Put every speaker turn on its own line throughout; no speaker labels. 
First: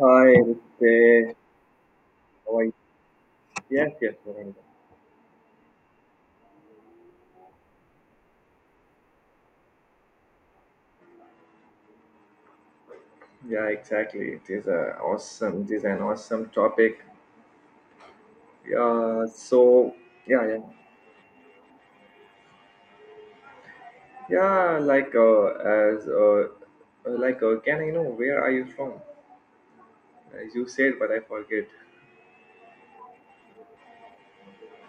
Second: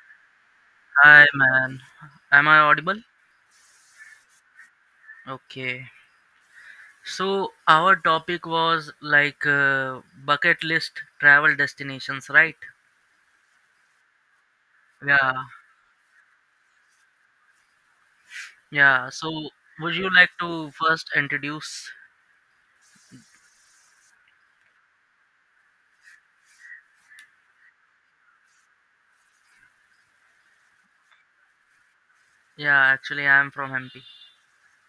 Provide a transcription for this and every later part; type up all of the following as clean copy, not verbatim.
I would
Hi,
say,
man. Am I
oh, I-
audible?
yes, yes, Veronica.
Okay. So, our topic was like bucket list travel destinations, right?
Yeah, exactly. It is a
Yeah.
awesome. This is an awesome topic.
Yeah.
Yeah.
So,
So,
would you like
yeah, yeah,
to first introduce?
yeah. Like, as, like, Can I know where are you from? You said, but I forget.
Yeah, actually, I am from MP.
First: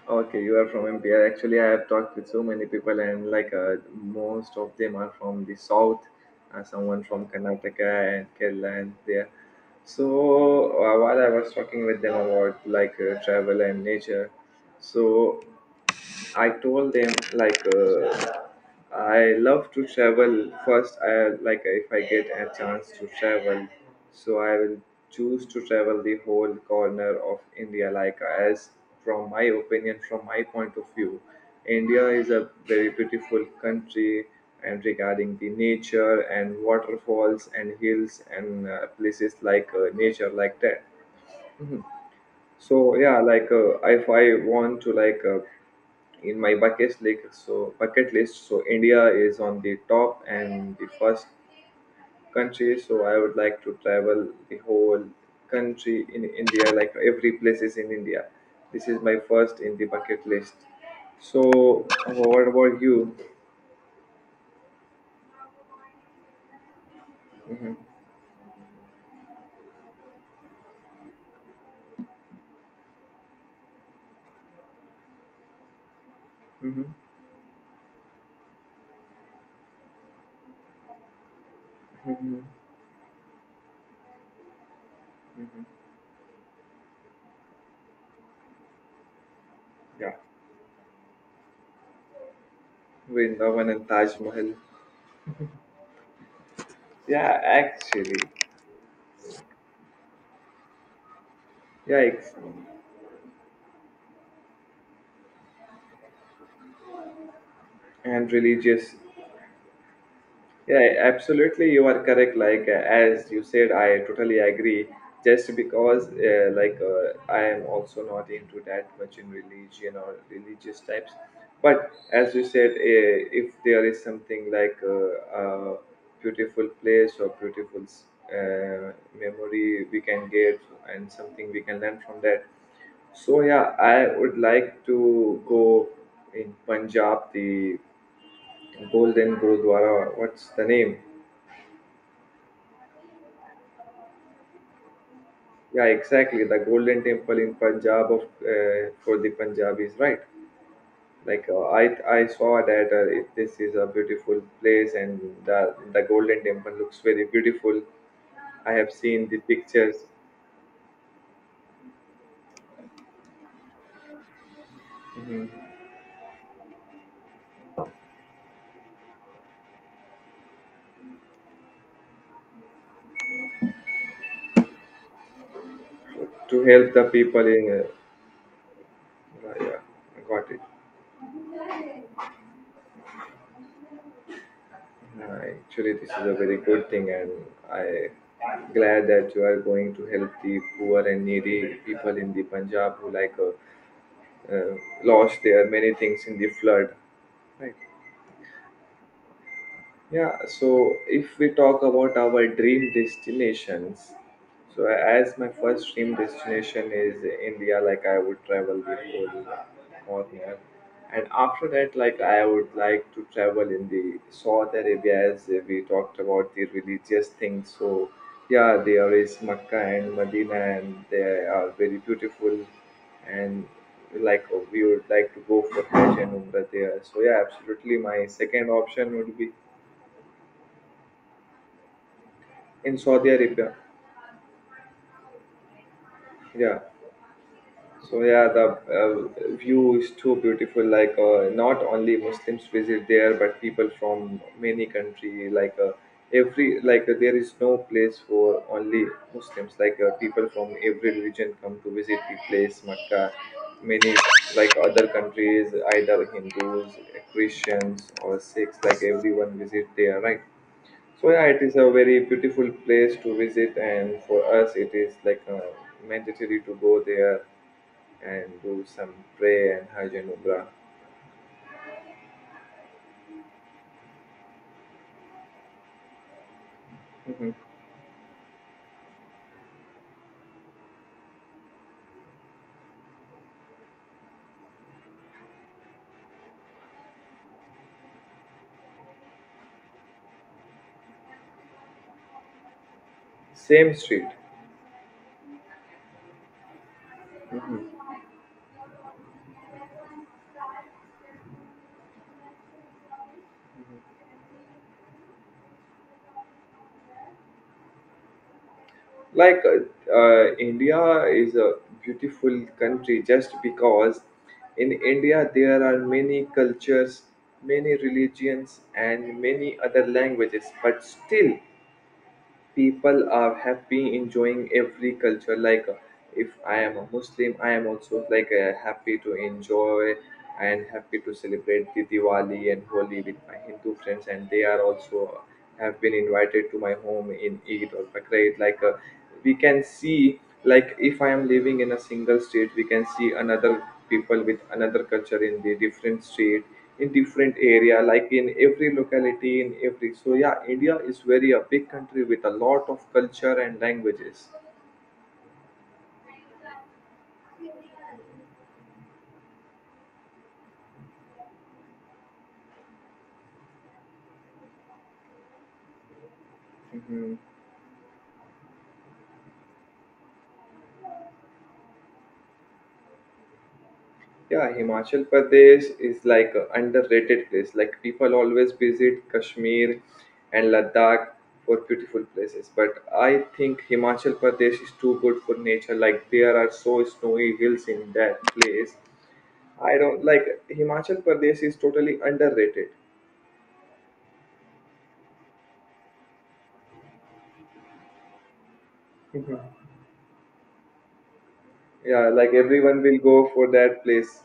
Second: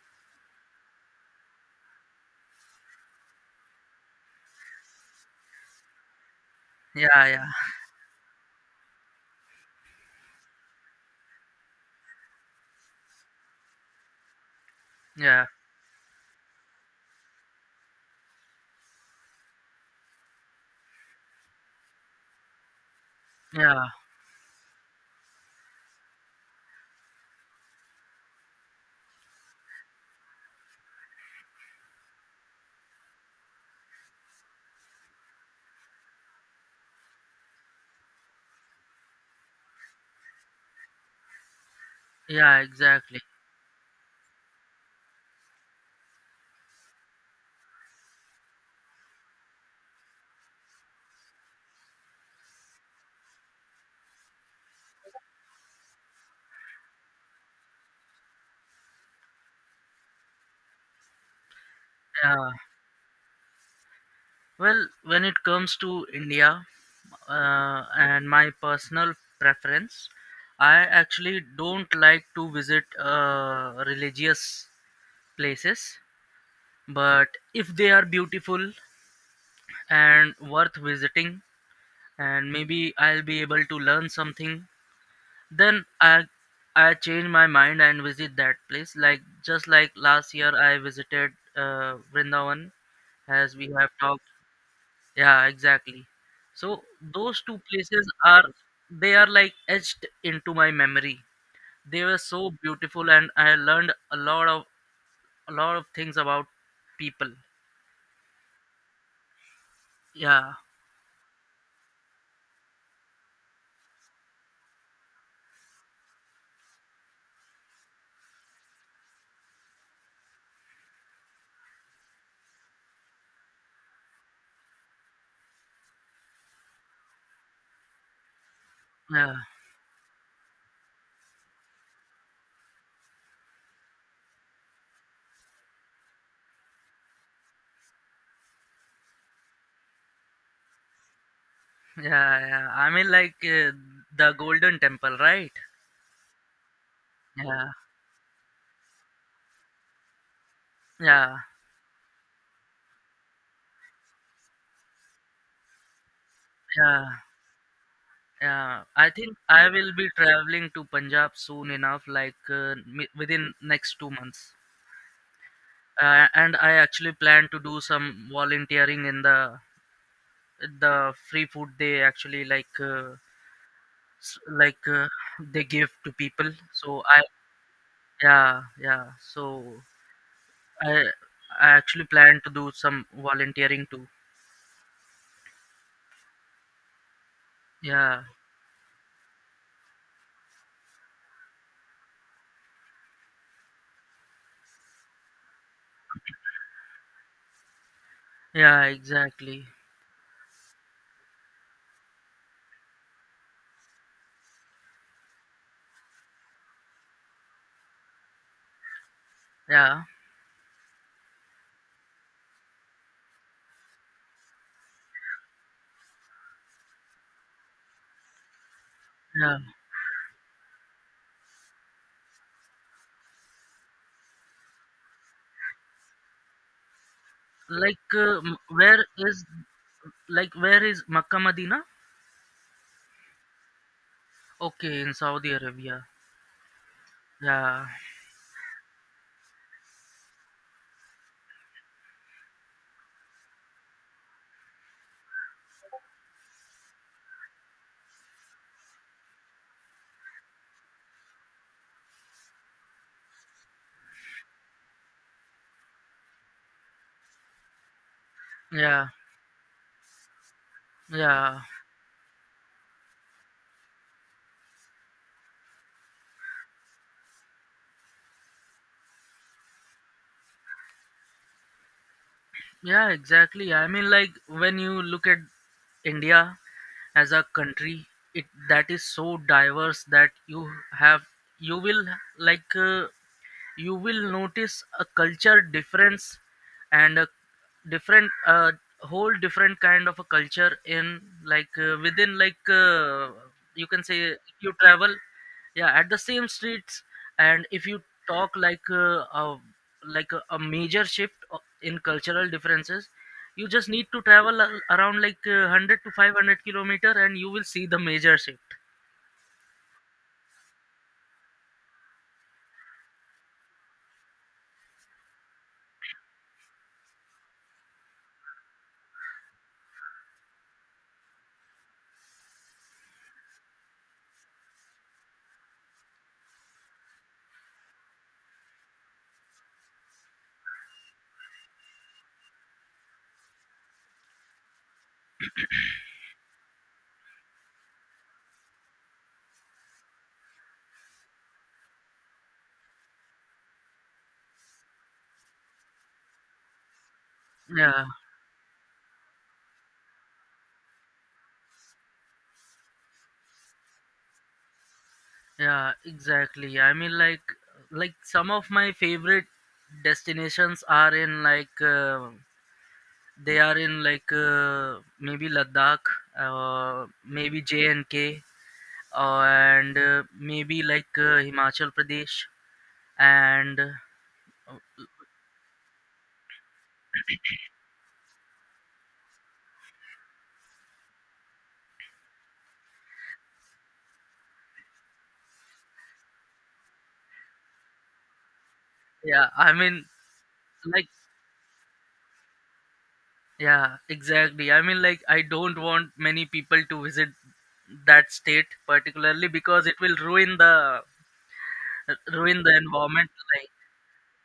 Okay, you are from MPR. Actually, I have talked with so many people, and most of them are from the south. Someone from
Yeah, yeah,
Karnataka and Kerala and there. While I was talking with them about travel and nature, so
yeah,
I told them I love to travel first. I like if I get a chance to travel,
yeah,
so I will choose to travel the whole corner of India. Like as From my opinion, from my point of view, India is a very beautiful country. And regarding the nature and waterfalls and hills and places nature like that.
yeah,
So yeah,
exactly.
if I want to like in my bucket list so India is on the top and the first country, so I would like to travel the whole country in India, like every place is in India. This is my first in the bucket list. So what
Yeah.
about you?
Well, when it comes to India and my personal preference, I actually don't like to visit religious places,
Hmm.
but if they are beautiful and worth visiting,
Hmm.
and maybe I'll be able to learn something, then
Hmm.
I change my mind and visit that place. Like, just like
Yeah.
last year I visited Vrindavan, as we
Vrindavan and
have
Taj
talked.
Mahal.
Yeah, exactly. So
Yeah,
those two places
actually.
are, they are like etched into my memory. They were
Yikes.
so beautiful, and I learned a lot of, a lot of things about people.
And religious.
Yeah,
Yeah, absolutely. You are correct. As you said, I totally agree. Just because, I am also not into that much in religion or religious types. But as you said, if there is something a beautiful place or beautiful uh,
yeah.
memory we can get and something we can learn from that, so yeah, I would like to go in Punjab, the Golden Gurudwara. What's the name?
Yeah, yeah. I mean, like the Golden Temple, right?
Yeah, exactly. The Golden Temple in
Yeah,
Punjab of for the Punjabis, right?
yeah,
Like uh, I I saw that this is a beautiful place, and the Golden Temple looks
yeah,
very beautiful. I
yeah.
have
I
seen
think
the
I will
pictures
be traveling to Punjab soon enough, like within next 2 months. And I actually plan to do some volunteering in the free food they actually like like they give to people.
to help
So
the
I,
people in.
yeah, yeah.
Yeah, yeah,
So
I got it.
I I actually plan to do some volunteering too.
Actually, this is a very good thing, and I
Yeah.
glad that you are going to help the poor and needy people in the Punjab who uh, lost their many things in the flood. Right.
Yeah, exactly.
Yeah, so if we talk about our dream destinations, so as my first dream destination is India, like I would travel the whole
Yeah,
corner, and after that, like I would like to travel in the Saudi Arabia as we talked about the religious things. So yeah, there is
yeah.
Mecca and Medina, and they are very beautiful, and like we would like to go for Hajj and Umrah there. So yeah, absolutely,
Like,
my second
where
option would
is,
be.
like, where is Makkah Madina?
In Saudi Arabia.
Okay, in Saudi Arabia.
Yeah.
Yeah,
So yeah, the view is too beautiful. Not only Muslims visit there, but people from many country. Like every like There is no place for only Muslims. People from every religion come to visit the place, Mecca. Many like other countries, either Hindus, Christians, or Sikhs. Like
yeah,
everyone visit there, right? So yeah,
yeah,
it is a very beautiful place to visit, and for us, it is mandatory to go there and do some prayer and Hajj and Umrah.
yeah. Exactly. I mean, like, when you look at India as a
Mhm.
country, it that is so diverse that you have, you will like. You will notice a culture difference and a different whole different kind of a culture in like within like you
Same
can say,
street.
if you travel, yeah, at the same streets, and if you talk like a like a major shift in cultural differences, you just need to travel around like 100 to 500 kilometer and you will see the major shift.
like uh, India is a beautiful country just because in India there are many cultures, many religions, and many other languages, but still people are happy enjoying every culture. If I am a Muslim, I am also happy to enjoy and happy to celebrate the Diwali and Holi with my Hindu friends, and they are also have been invited to my home in Eid or Bakrid. We can see, like if I am living in a single state, we can see another people with another culture in the different state, in different area,
Yeah.
like in every locality, in every. So yeah, India is very a big country with a lot of culture and languages.
Yeah, exactly. I mean, like some of my favorite destinations are in like they are in like maybe Ladakh,
Mhm.
maybe J and K, and maybe like Himachal Pradesh, and
Yeah, Himachal Pradesh is like an underrated place. Like people always visit Kashmir and Ladakh for beautiful places, but I think Himachal Pradesh is too good for nature. Like there are so snowy hills in that place.
yeah, I
I
mean,
don't like
like,
Himachal Pradesh is totally underrated.
yeah, exactly. I mean, like, I don't want many people to visit that state particularly
Mhm.
because it will ruin the,
Yeah, like
ruin the
everyone will
environment.
go for
Like,
that place.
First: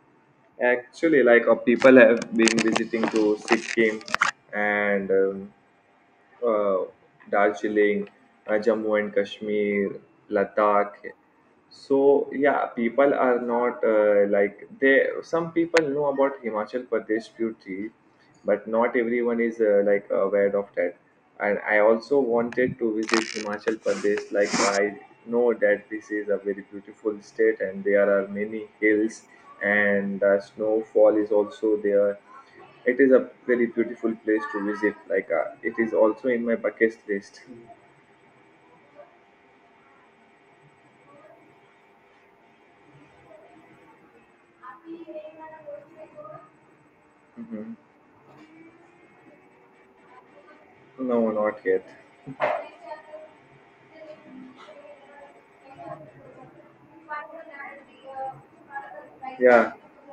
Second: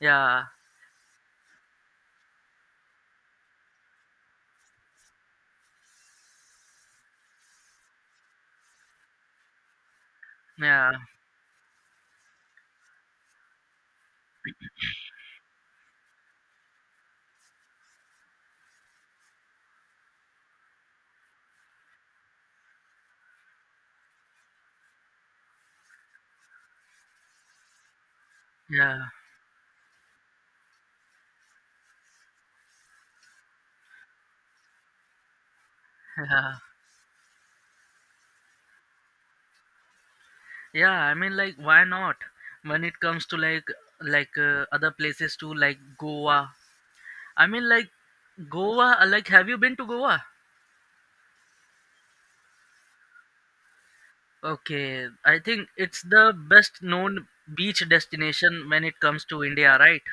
yeah.
Actually, people have been visiting to Sikkim and uh, Darjeeling, Jammu and Kashmir,
Yeah,
Ladakh. So yeah, people are not like they. Some people know about Himachal Pradesh beauty, but not everyone is aware of that. And I also wanted to visit Himachal Pradesh. Like I know that this is a very beautiful state, and there are many
yeah,
hills, and the snowfall is also there. It is a very beautiful place to visit. It is also in my
yeah,
bucket list.
yeah. I mean, like, why not? When it comes to like other places too, like Goa. I mean,
Mhm.
like Goa. Like, have you been to Goa?
No, not yet.
Okay, I think it's the best known beach destination when it comes to
Yeah,
India, right?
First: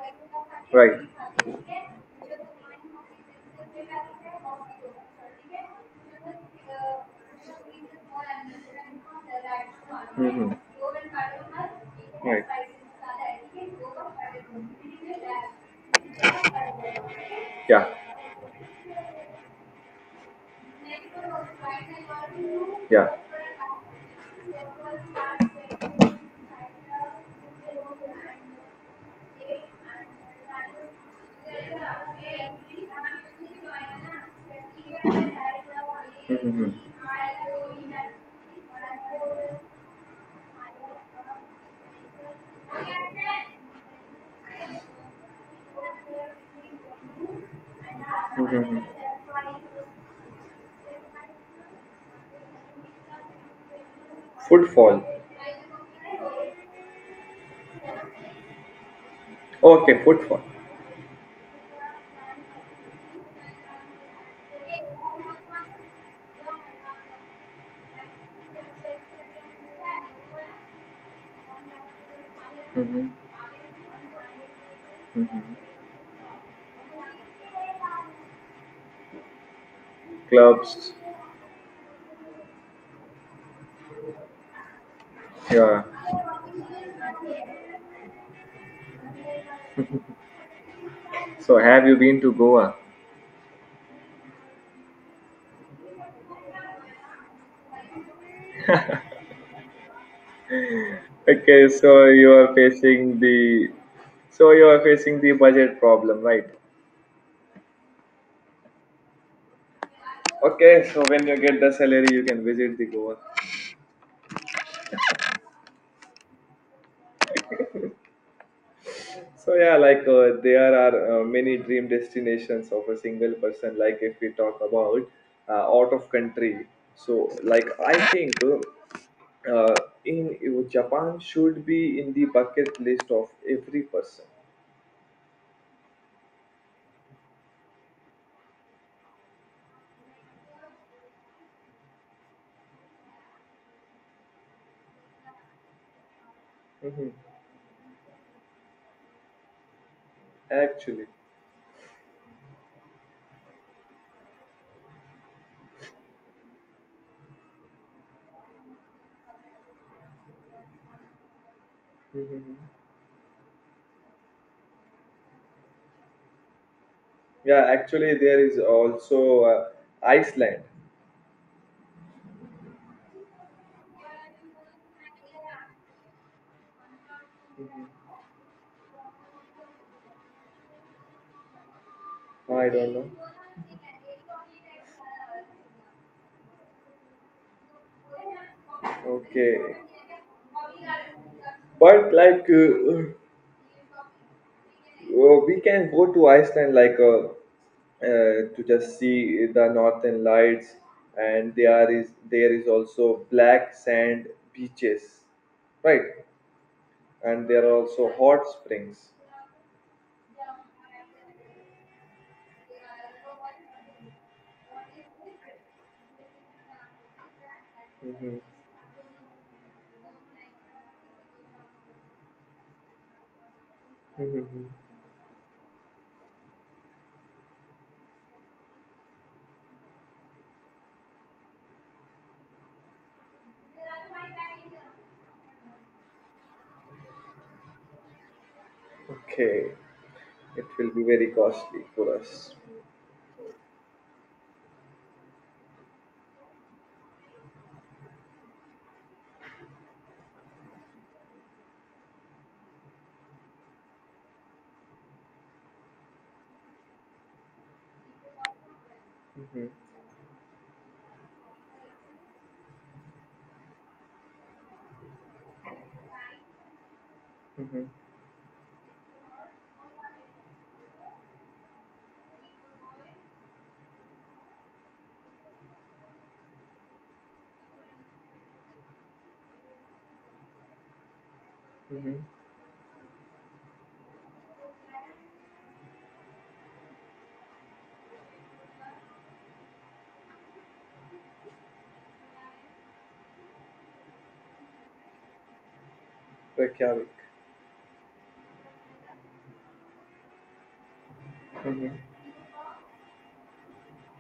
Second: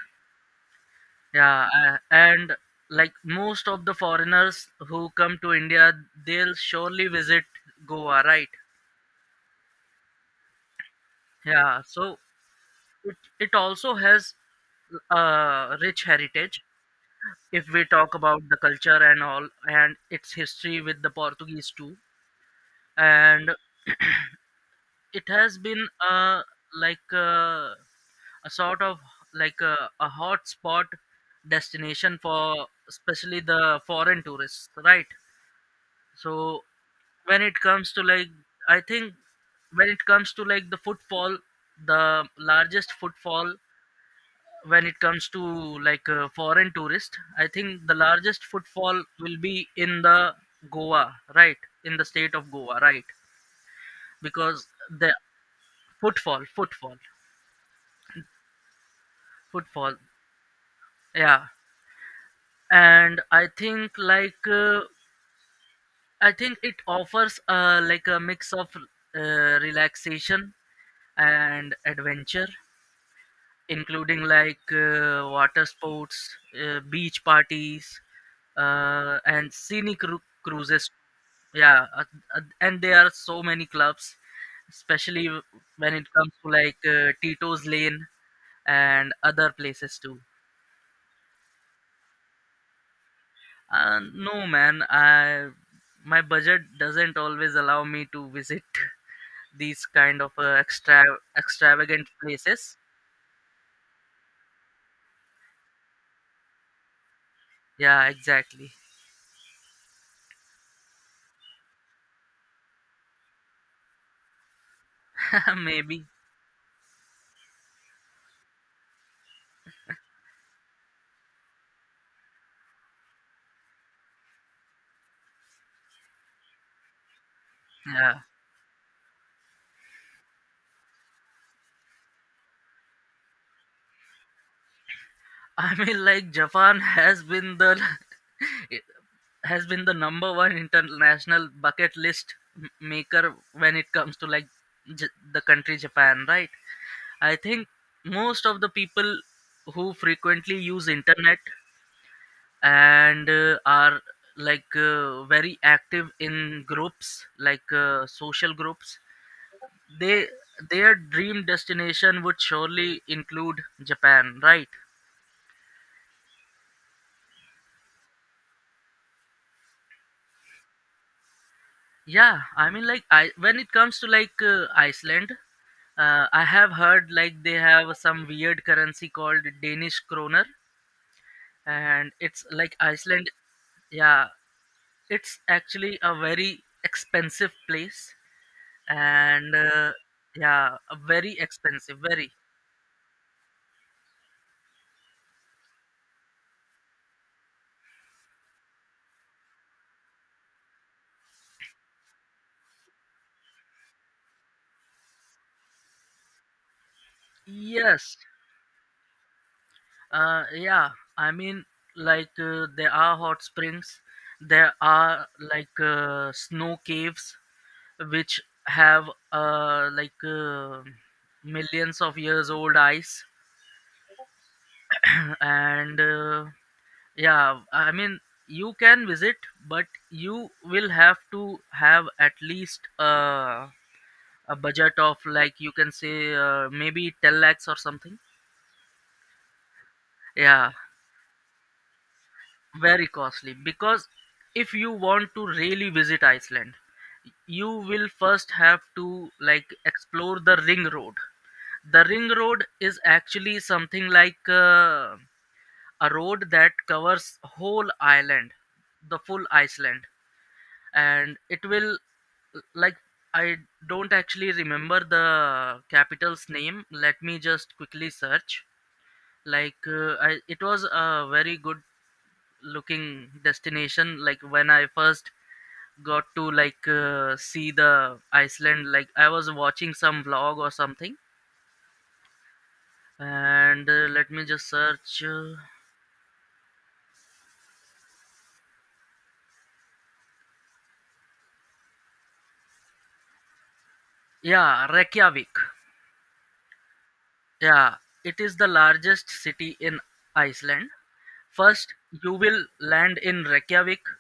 right.
Yeah, and like most of the foreigners who come to India, they'll surely visit Goa, right?
Mm-hmm.
Yeah, so
Right.
it also has a rich heritage if we
Yeah.
talk about the culture and all, and its history with the Portuguese too.
Yeah.
And it has been a like a sort of like a hot spot destination for especially the foreign tourists, right? So
Mhm.
when it comes to like i think when it comes to like the footfall, the largest footfall, when it comes to like foreign tourist, I think the largest
Mhm.
footfall will be in the Goa, right? In the state of Goa, right? Because
Footfall.
the footfall, footfall.
Okay, footfall.
Yeah. And I think like I think it offers like a mix of relaxation and adventure,
Mhm.
including like
Mhm.
water sports, beach parties, and scenic cruises.
Clubs.
Yeah, and there are so many clubs, especially
Yeah.
when it comes to like Tito's Lane and other places too.
So have you been to Goa?
No, man, I my budget doesn't always allow me to visit these kind of extra
Okay, so
extravagant
you are
places.
facing the so you are facing the budget problem, right?
Yeah, exactly.
Okay, so when you get the salary, you can visit the Goa.
Maybe.
So yeah, there are many dream destinations of a single person. Like if we talk about out of country, so like I
Yeah.
think uh, in Japan should be in the bucket list of every person.
I mean, like Japan has been the it has been the number one international bucket list maker when it comes to like J- the country Japan, right?
Hmm.
I think most of the people who frequently use
Actually.
internet and are like very active in groups like social groups, they their dream destination would
Mhm.
surely include Japan, right?
Yeah, actually, there is also Iceland.
Yeah, I mean, like, I when it comes to like Iceland, I have heard like they
Mhm.
have some weird currency called Danish kroner, and it's
I
like
don't know.
Iceland. Yeah, it's actually a very expensive place,
Okay,
and yeah, a very expensive,
but
very.
we can go to Iceland to just see the northern lights, and there is also black sand beaches, right? And there are also
Yes,
hot springs.
yeah. I mean, like there are hot springs, there are like snow caves, which
Mhm.
have uh, like uh, millions of years old ice.
Mhm.
And yeah, I mean, you can visit, but you will have to have at least a budget of like you can say maybe 10 lakhs or something.
Okay, it
Yeah,
will be very costly for us.
very costly, because if you want to really visit Iceland, you will first have to like explore the ring road. The ring road is actually something like a road that covers whole island, the full
Mhm.
Iceland, and it will like I don't actually remember the capital's name. Let me just
Mhm.
quickly search. Like it was a very good looking destination. Like when I first got to like see the Iceland, like I was watching some vlog or something.
Mhm.
And let me just search yeah, Reykjavik.
Reykjavik.
Yeah, it is the largest city in Iceland. First,
Mhm.
you will land in Reykjavik.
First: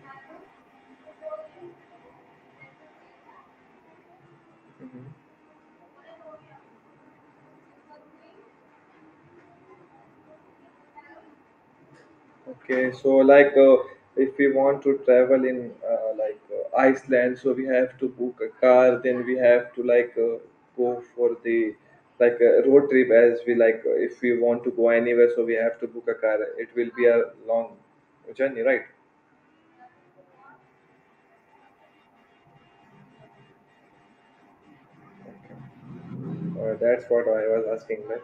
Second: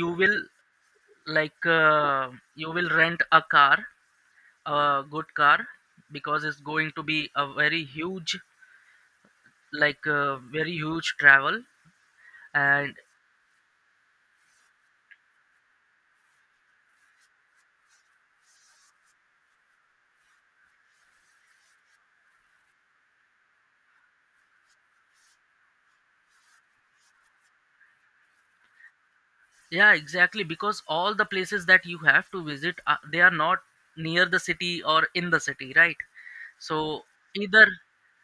You will like you will rent a car, a
Mhm.
good car, because it's going to be a very huge like very huge travel.
Okay,
And
so if we want to travel in Iceland, so we have to book a car, then we have to go for the like a road trip. As we like If we want to go anywhere, so we have to book a car. It will be a long journey, right?
yeah, exactly, because all the places that you have to visit they are not near the city or in the city,
Uh,
right? So
that's what I was
either
asking, right?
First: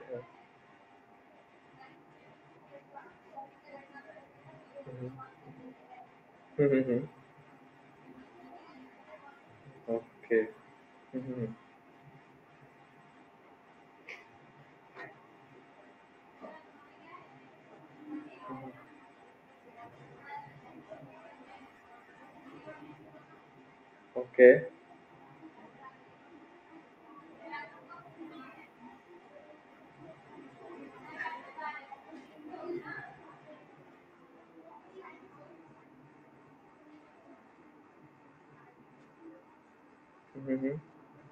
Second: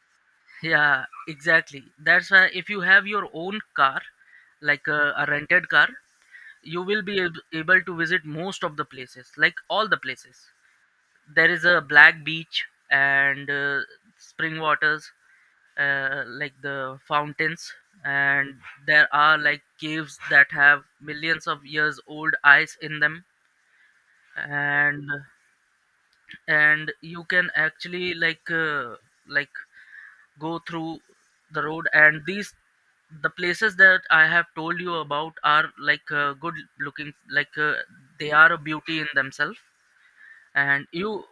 Yeah, exactly. That's why if you have your own car, like a rented car,
Mhm,
you will
mhm.
be able to visit most of the places, like all the
Okay.
places.
Mhm,
There
mhm.
is a black beach and spring waters, like the fountains, and there are like caves that have millions of years old ice in them.
Okay.
and and you can actually like like go through the road. And these the places that I have told you about are like good looking, like they are a beauty in themselves.
Mhm, mhm.
And you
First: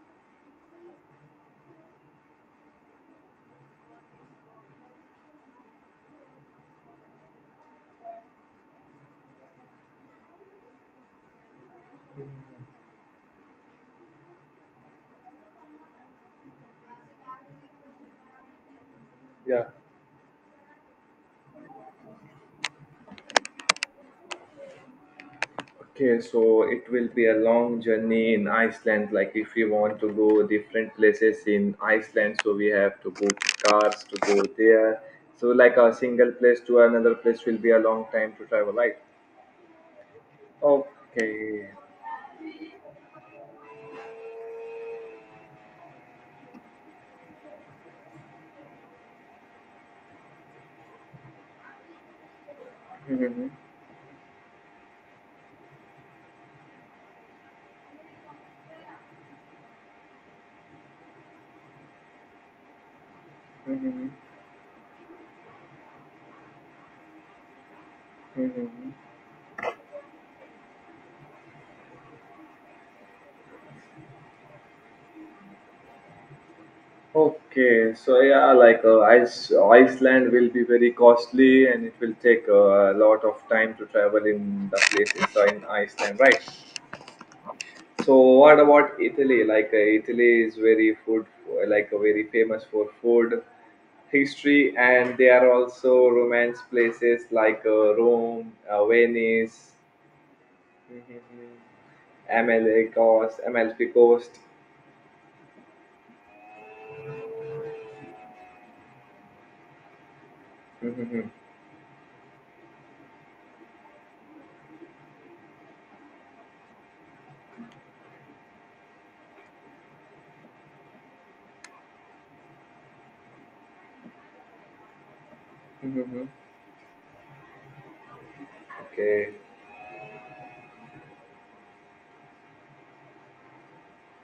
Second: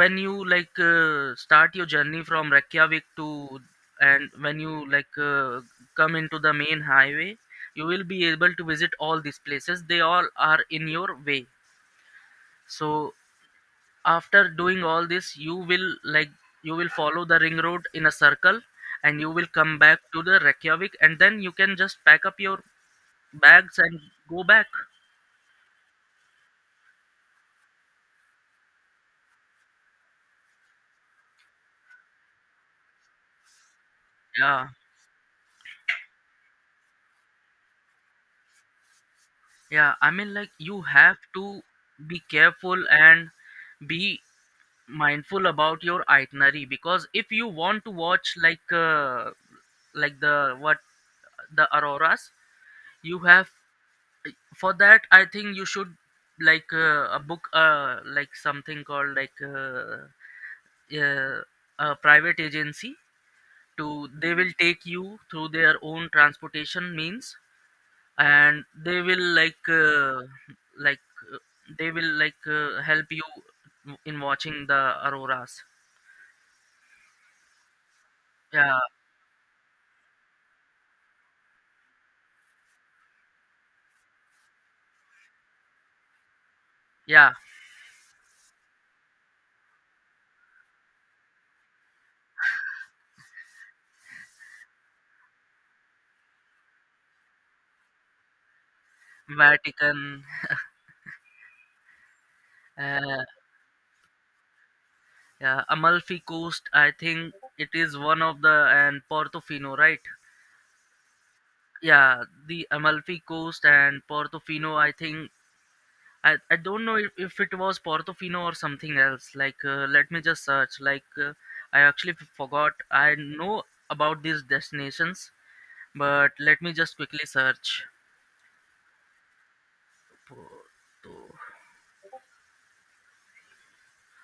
when you like start your journey from Reykjavik to, and when you like come into the main highway, you will be able to visit all these places. They all are in your way. So after doing all this, you will follow the ring road in a circle, and you will
Yeah.
come back to the Reykjavik, and then you can just pack up your bags and go back.
Okay, so it will be a long journey in Iceland. Like if we want to go different places in Iceland, so we have to book cars to go
Yeah.
there. So like a single place to another place will be a long time to travel, right?
Yeah, I mean, like you have to
Okay.
be careful and be mindful about your itinerary, because if you want to watch like like the what the auroras, you have for that I think you should like a book like something called like uh, a private agency to
Mhm,
they will take you through their own transportation means,
mhm,
and
mhm.
they will like like uh, they will like help you in watching the auroras.
Okay, so yeah,
Yeah.
Iceland will be very costly, and it will take a lot of time to travel in the places in Iceland, right?
Yeah.
So what about Italy? Italy is very food, very famous for food, history, and there are also romance places Rome, Venice,
Vatican.
MLA
Uh,
coast, MLP coast.
yeah, Amalfi Coast, I think, it is one of the and Portofino, right?
Mm-hmm.
Yeah, the Amalfi Coast and Portofino, I think I don't know if it was Portofino or something else. Like let me just search. Like I actually forgot. I know about these destinations,
Mm-hmm.
but let me just quickly search.
Okay,
Porto,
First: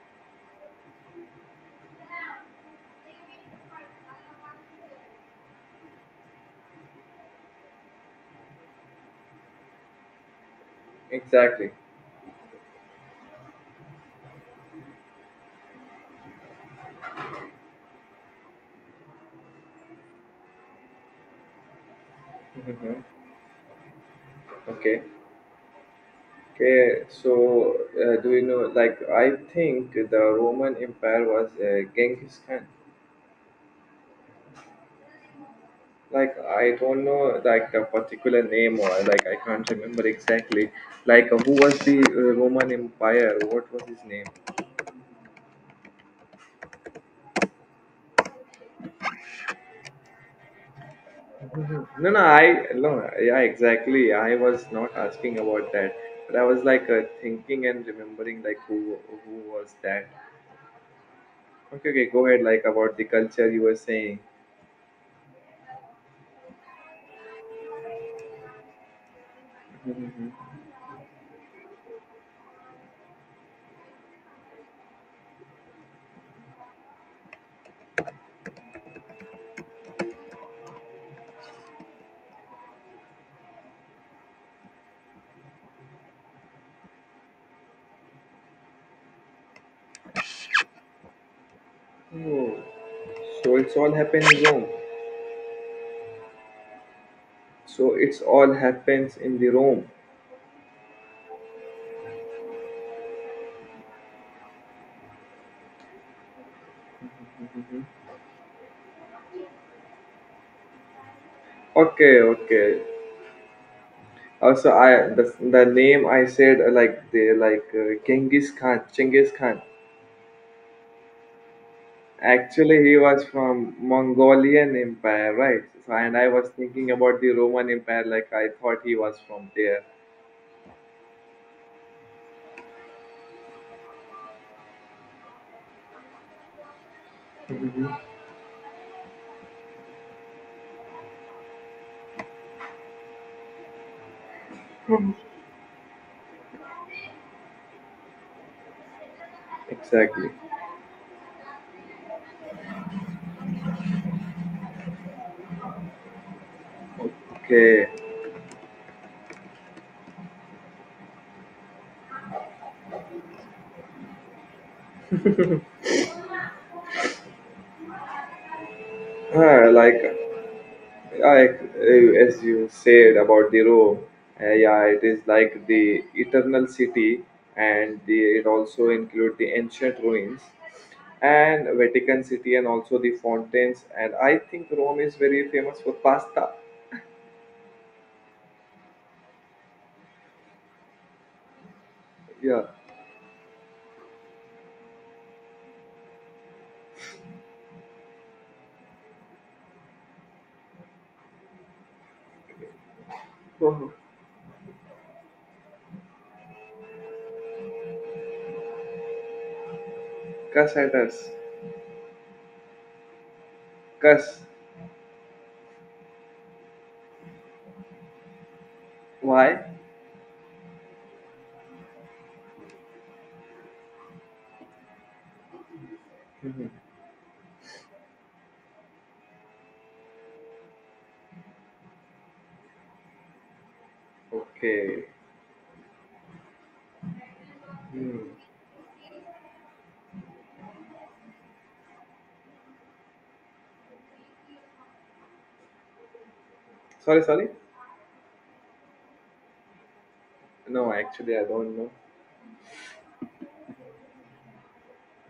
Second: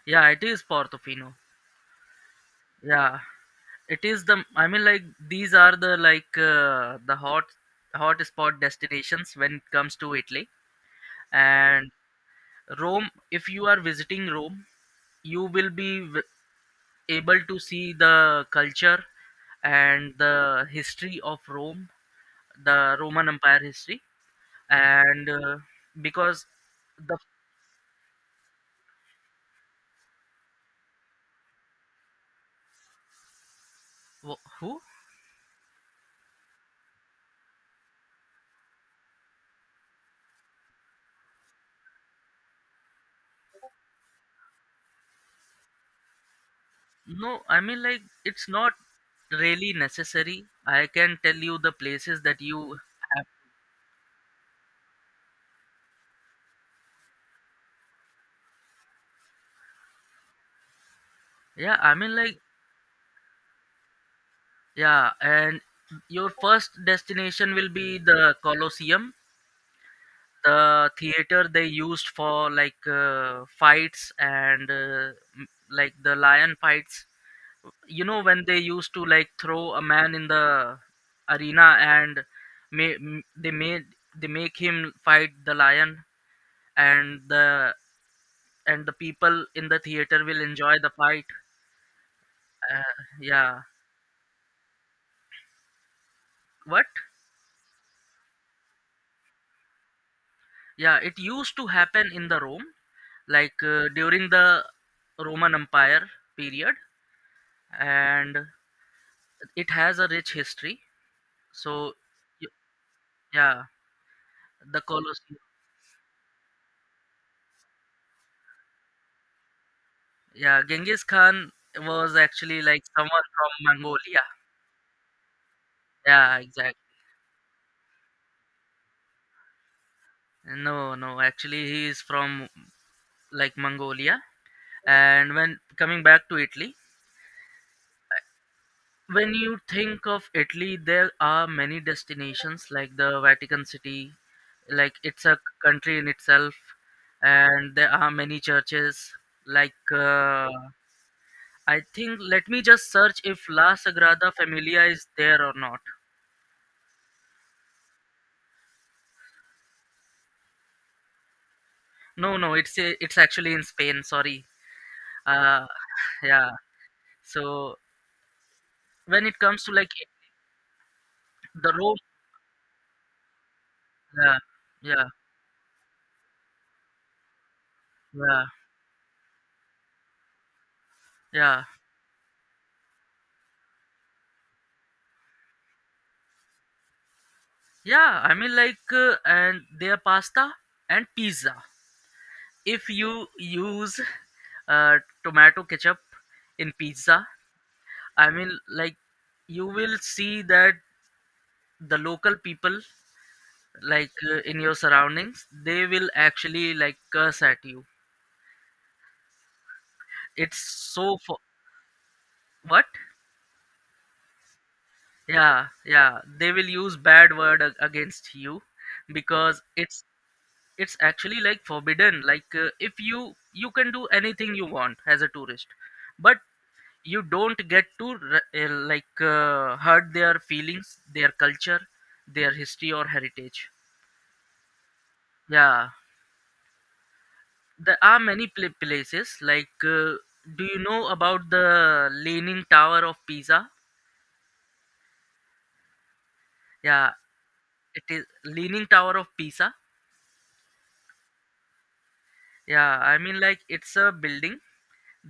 yeah, it is Portofino. Yeah, it is the I mean, like, these are the like the hot hot spot destinations when it comes to Italy.
exactly.
And Rome, if you are visiting Rome, you will be able to see the culture and the history of Rome, the
Mm-hmm.
Roman Empire history.
Okay.
And because the
Do you know, like, I think the Roman Empire was Genghis Khan.
who?
Like I don't know like the particular name, or like I can't remember exactly like who was the Roman Empire, what was his name.
No, I mean, like, it's not really necessary. I can tell you the
No
places
no
that
I
you
no
have.
Yeah, exactly, I was not asking about that, but I was thinking and remembering like who was that.
Yeah,
Okay,
I
okay,
mean,
go
like
ahead, like about the culture you were saying.
yeah, and your first destination will be the Colosseum,
Mhm.
the theater they used for like fights and like the lion fights, you know, when they used to like throw a man in the arena, and ma- m- they made they make him fight the lion, and the people in the theater will enjoy the fight.
Oh.
Uh,
So
yeah.
it's all happened in Rome.
What?
So it's all happens in the Rome.
Yeah, it used to happen in the Rome, like during the Roman Empire period.
Mhm.
And it has a rich history. So,
Okay,
y-
okay.
yeah,
Also,
the
I the,
Colosseum.
the name I said like the like Genghis Khan, Genghis Khan.
Yeah, Genghis Khan was actually
Actually,
like
he
someone
was
from
from
Mongolia.
Mongolian Empire, right? So, and I
Yeah,
was
exactly.
thinking about the Roman Empire, like I thought he was from there.
No, no, actually, he is from like Mongolia. And when coming back to Italy,
Mhm.
when you think of Italy, there are many destinations like the Vatican City, like it's a country in itself, and there are many churches like
Exactly.
I think let me just search if La Sagrada Familia is there or not.
Okay.
No, no, it's a, it's actually in Spain. Sorry. Uh, yeah. So when it comes
Uh,
to
like Yeah, I,
the Rome,
as you said about the Rome,
yeah,
yeah, it
yeah,
is like the eternal city, and the,
yeah,
it also include the ancient ruins
yeah,
and Vatican City, and also the fountains. And I think Rome is very famous for pasta.
yeah. I mean and their pasta and pizza.
Yeah.
If you use uh, tomato ketchup in pizza, I mean like you will see that the local people
Oh,
in your surroundings they will actually like curse at you. It's
cuss at
so
us.
for what?
Cuss.
Yeah, yeah, they will use bad word against you because
Why?
it's actually like forbidden. If you can do anything you want as a tourist, but you don't get to hurt their feelings, their culture, their history or heritage.
Okay.
Yeah. There
Hmm.
are many places. Do you know about the Leaning Tower of Pisa? Yeah,
Sorry, sorry.
it is Leaning Tower of Pisa.
No, actually, I don't know.
Yeah, I mean, like, it's a building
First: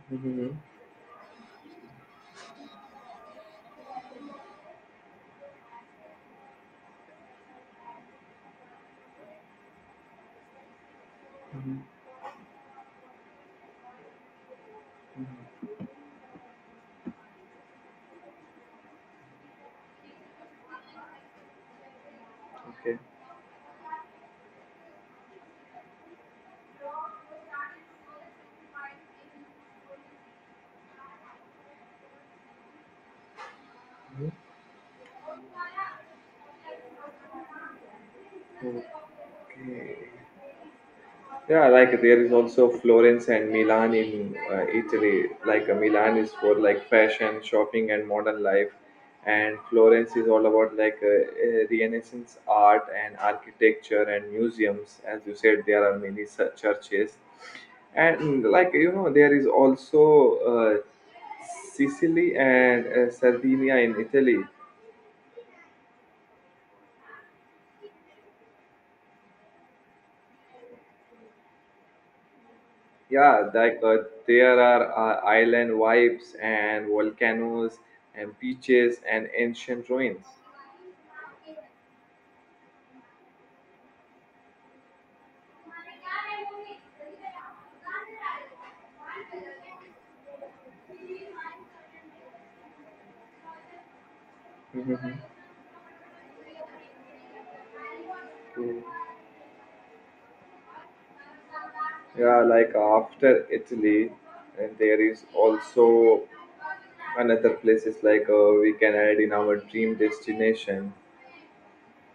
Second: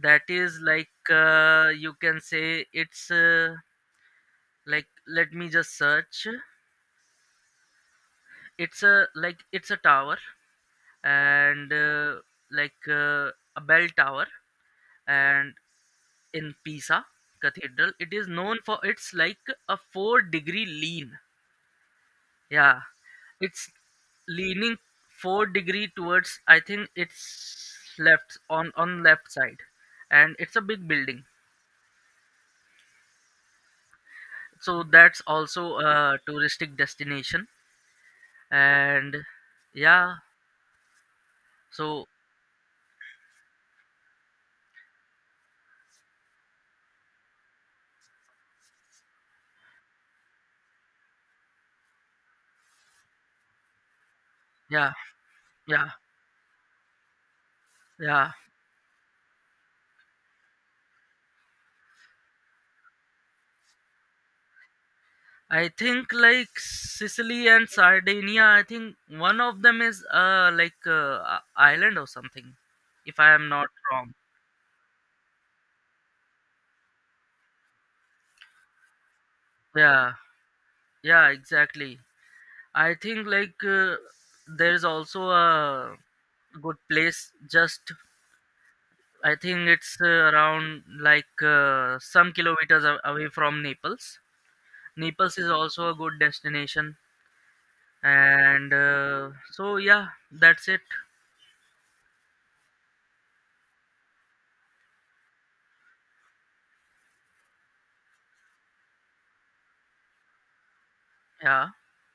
that
Hmm.
is you can say let me just search. It's a tower and a bell tower, and in Pisa cathedral, it is known for its like a four-degree lean. Yeah,
Okay.
it's leaning four-degree towards. I think it's left on left side, and it's a big building. So that's also a touristic destination. And
Okay.
yeah,
Yeah, like
so
there is also Florence and Milan in Italy. Milan is for like fashion, shopping, and modern life, and Florence is all about Renaissance art and architecture and
yeah,
museums. As you said, there
yeah,
are many such churches,
yeah.
and like you know, there is also uh, Sicily and Sardinia in Italy.
I think like Sicily and Sardinia. I think one of them is a island or something, if I
Yeah,
am not wrong.
there are island vibes and volcanoes and beaches and ancient
Yeah,
ruins.
yeah, exactly. I think there is also a good place. Just I think it's around some kilometers away from Naples.
Mm.
Naples is also a good destination, and so yeah, that's it.
Yeah, like after Italy, and there is also another places we can add in our dream destination.
Yeah,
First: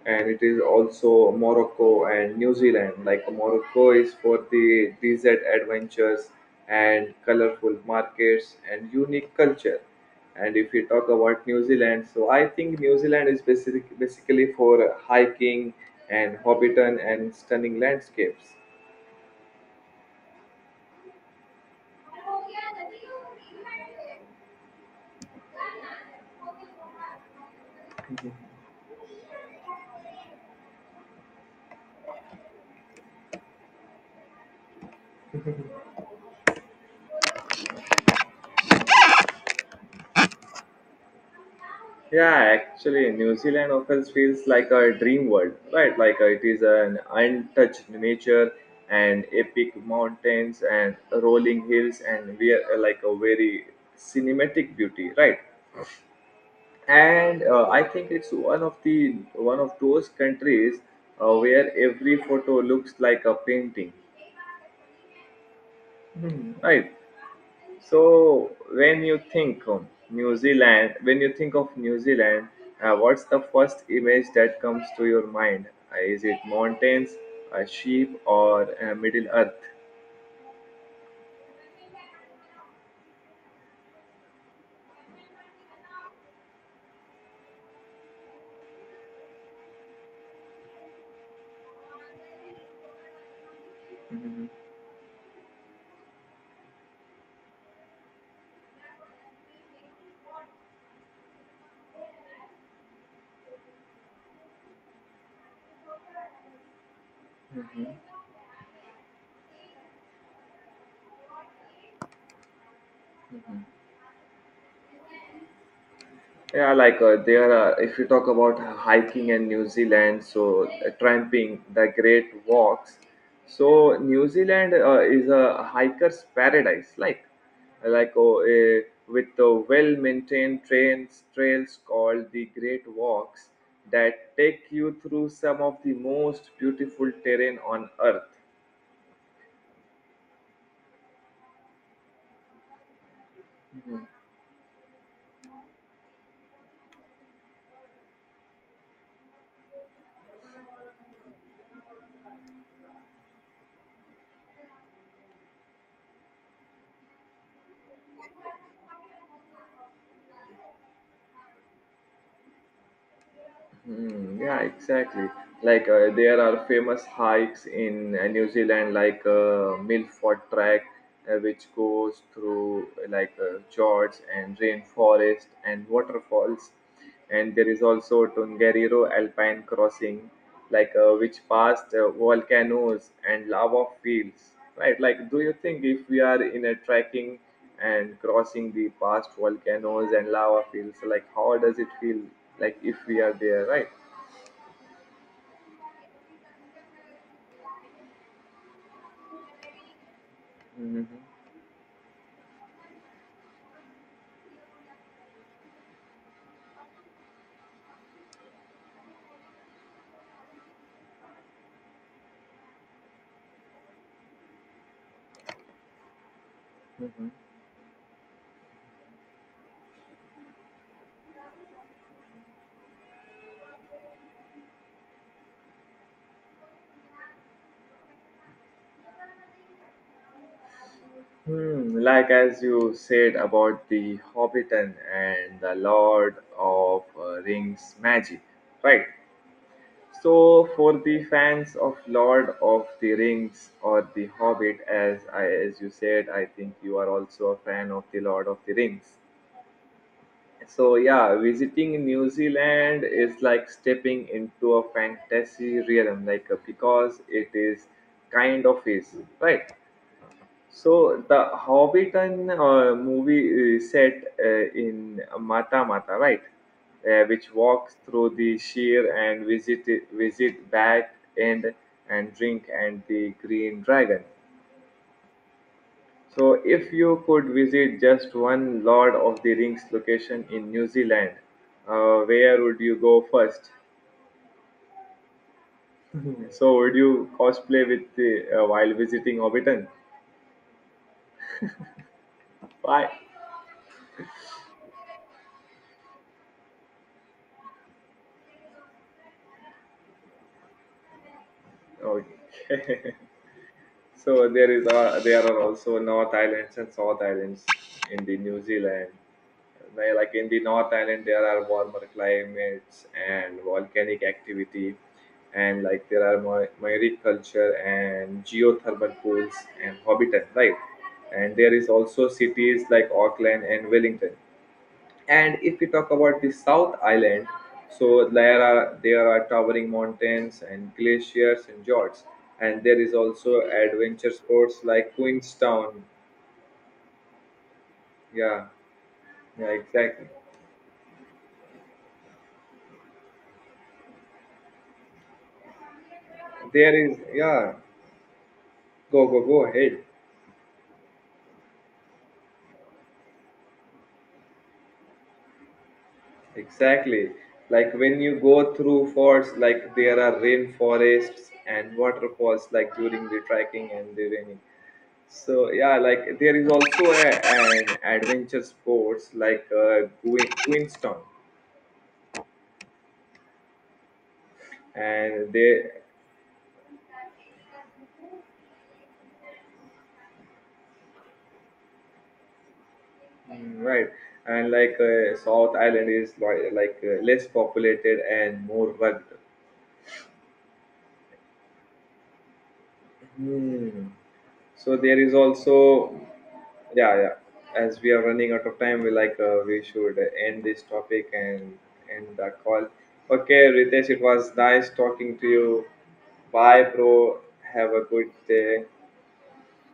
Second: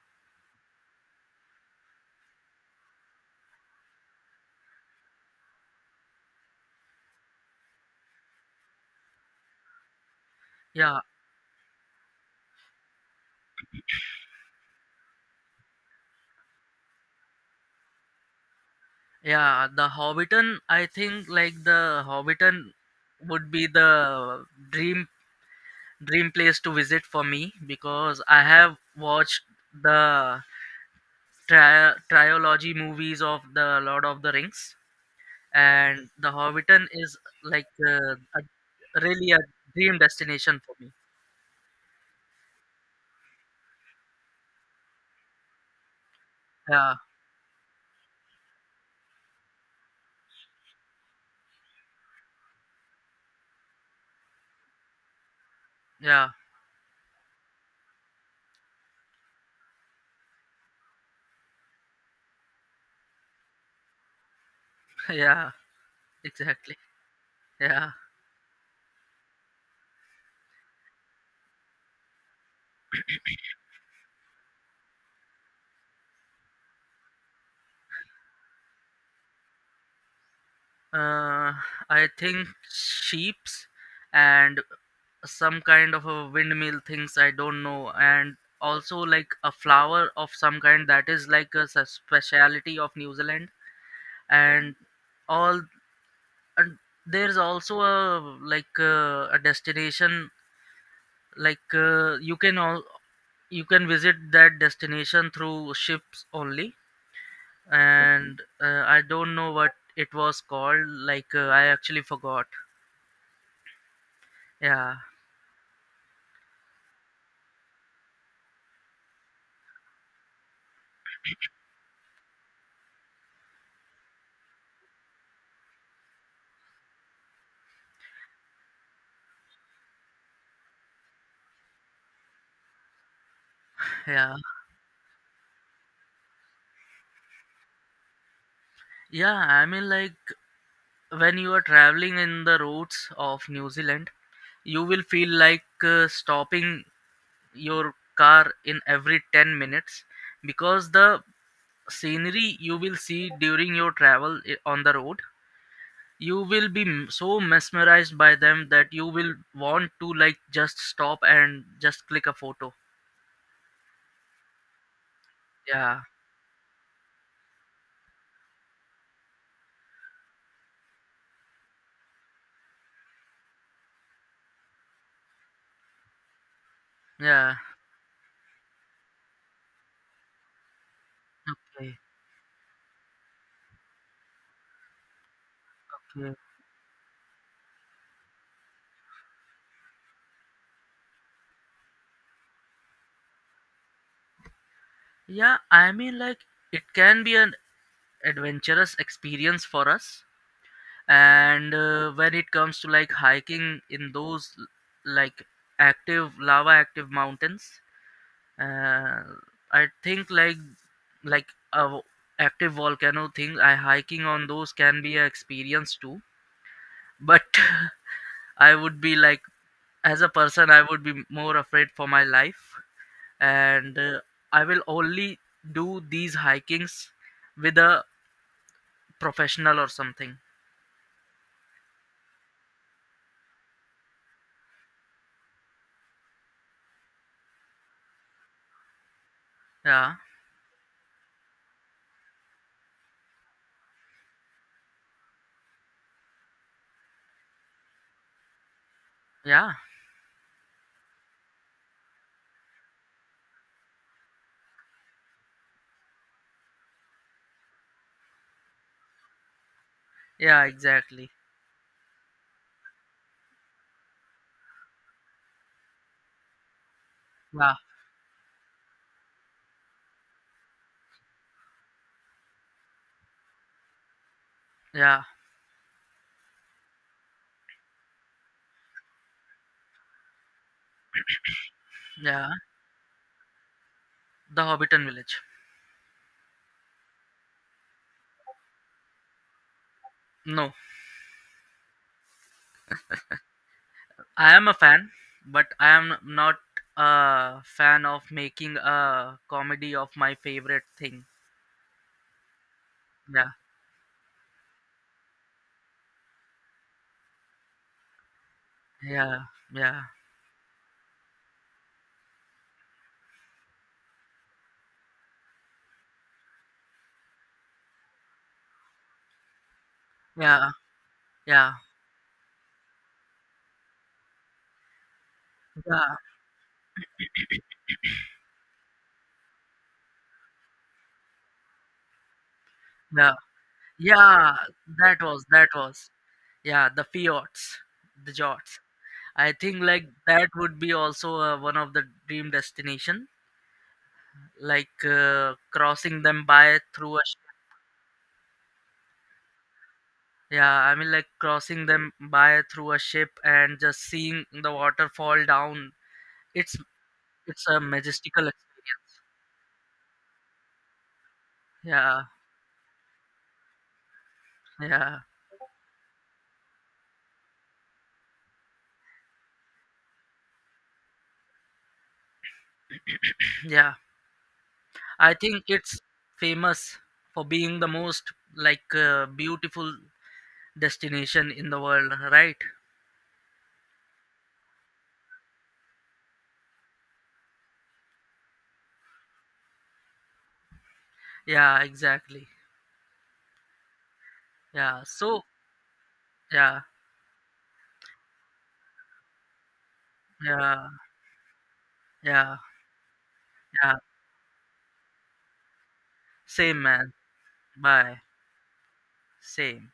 And it is also Morocco and New Zealand. Like Morocco is for the desert adventures and colorful markets and unique culture. And if we
yeah,
talk about New Zealand, so I think New Zealand is basic, basically for hiking and Hobbiton and stunning landscapes.
yeah, the Hobbiton. I think like the Hobbiton would be the dream dream place to visit for me, because I have watched the trilogy movies of the Lord of the Rings, and The Hobbiton is a, really a dream destination for me.
Yeah, actually, New Zealand often feels like a dream world, right? Like it is
Yeah,
an untouched nature and epic mountains and rolling hills and we are like a very cinematic beauty, right?
yeah,
And I think it's one of those countries where every photo looks like a painting,
yeah,
mhm,
exactly.
right?
Yeah.
When you think of New Zealand, what's the first image that comes to your mind? Is it mountains, a sheep, or Middle Earth?
uh, I think sheep's and some kind of a windmill things I don't know, and also like a flower of some kind that is like a speciality of New Zealand,
Mhm.
and all, and there's also a a destination you can all you can visit that destination through ships only. Okay. and I don't know what it was called. I actually forgot. Yeah,
Yeah, like if you talk about hiking in New Zealand, so tramping, the Great Walks. So New Zealand is a hiker's paradise, like like oh, uh, with the well-maintained trains trails called the Great Walks
yeah,
that take you through some of the most beautiful terrain on earth.
yeah, I mean like when you are traveling in the roads of New Zealand, you will feel like stopping your car in every 10 minutes, because the scenery you will see during your travel on the road, you will be so mesmerized by them that you will want to like just stop and just click a photo.
Mm, yeah, exactly. Like
Yeah,
there are famous hikes in New Zealand, like Milford Track, which goes through like fjords and rainforest and waterfalls. And
yeah,
there is also Tongariro Alpine Crossing, like which passed
okay,
volcanoes and lava fields. Right? Like, do you think if we
okay,
are in a trekking? And crossing the past volcanoes and lava fields, like how does it feel like if we are there, right?
yeah, I mean like it can be an adventurous experience for us.
Hmm.
And when it comes to like hiking in those like active lava active mountains, and I think like a w- active volcano thing, I hiking on those can be an experience too.
Hmm.
But I would be like as a person I would be more afraid for my life, and I will only do these hikings with a professional or something.
Hmm, like as you said about the Hobbiton and the Lord of Rings magic, right?
Yeah,
So for the fans of Lord of the Rings or the Hobbit, as you said, I think you are also a fan of the Lord of the Rings.
yeah,
So yeah, visiting New Zealand is like stepping into a fantasy realm, like because it is kind of is, right.
yeah,
So
exactly.
the Hobbiton movie is set in Mata Mata, right, which
Yeah,
walks through the sheer and visit back end and drink and the Green Dragon.
yeah,
So, if you could visit just one Lord of the Rings location in New Zealand,
yeah,
where would you go first?
the Hobbiton village.
So, would you cosplay with the, while visiting Hobbiton?
No,
Why?
I am a fan, but I am not a fan of making a comedy of my favorite thing.
Okay.
Yeah,
So there are also North Islands and South Islands in the New Zealand.
yeah, yeah,
Where, like in the North Island, there are warmer climates and volcanic activity, and like there are marine culture and geothermal pools and habitat,
yeah,
right? And there
yeah,
is also cities like Auckland and Wellington. And if we talk
yeah,
about the South Island, so there are towering mountains and glaciers and fjords, and there is
yeah,
also adventure
yeah.
sports like
That was that
Queenstown.
was. Yeah, the fjords, the
Yeah,
jorts. I
yeah,
think like
exactly.
that would be also one of the dream destination, crossing them by
There
through
is,
a ship.
yeah. Go go ahead.
Yeah, I mean like crossing them by through a ship and just seeing the water fall down. it's
Exactly.
It's a
Like when you
majestical
go through
experience.
forts, like there are rainforests and
Yeah,
waterfalls, like during the trekking and the raining.
yeah,
So yeah, like there is also a, an adventure sports like Queenstown,
yeah. I
and
think
they
it's famous for being the most beautiful destination in the world, right?
mm, right. And like South Island is like less populated and more rugged.
Yeah, exactly.
Hmm. So
Yeah.
there is
So,
also,
yeah,
yeah, yeah. As we are running out of time, we like we should end this
yeah,
topic and end the
yeah,
call. Okay,
yeah.
Ritesh, it was nice talking to you.
Same,
Bye, bro.
man.
Have a
Bye.
good day.
Same.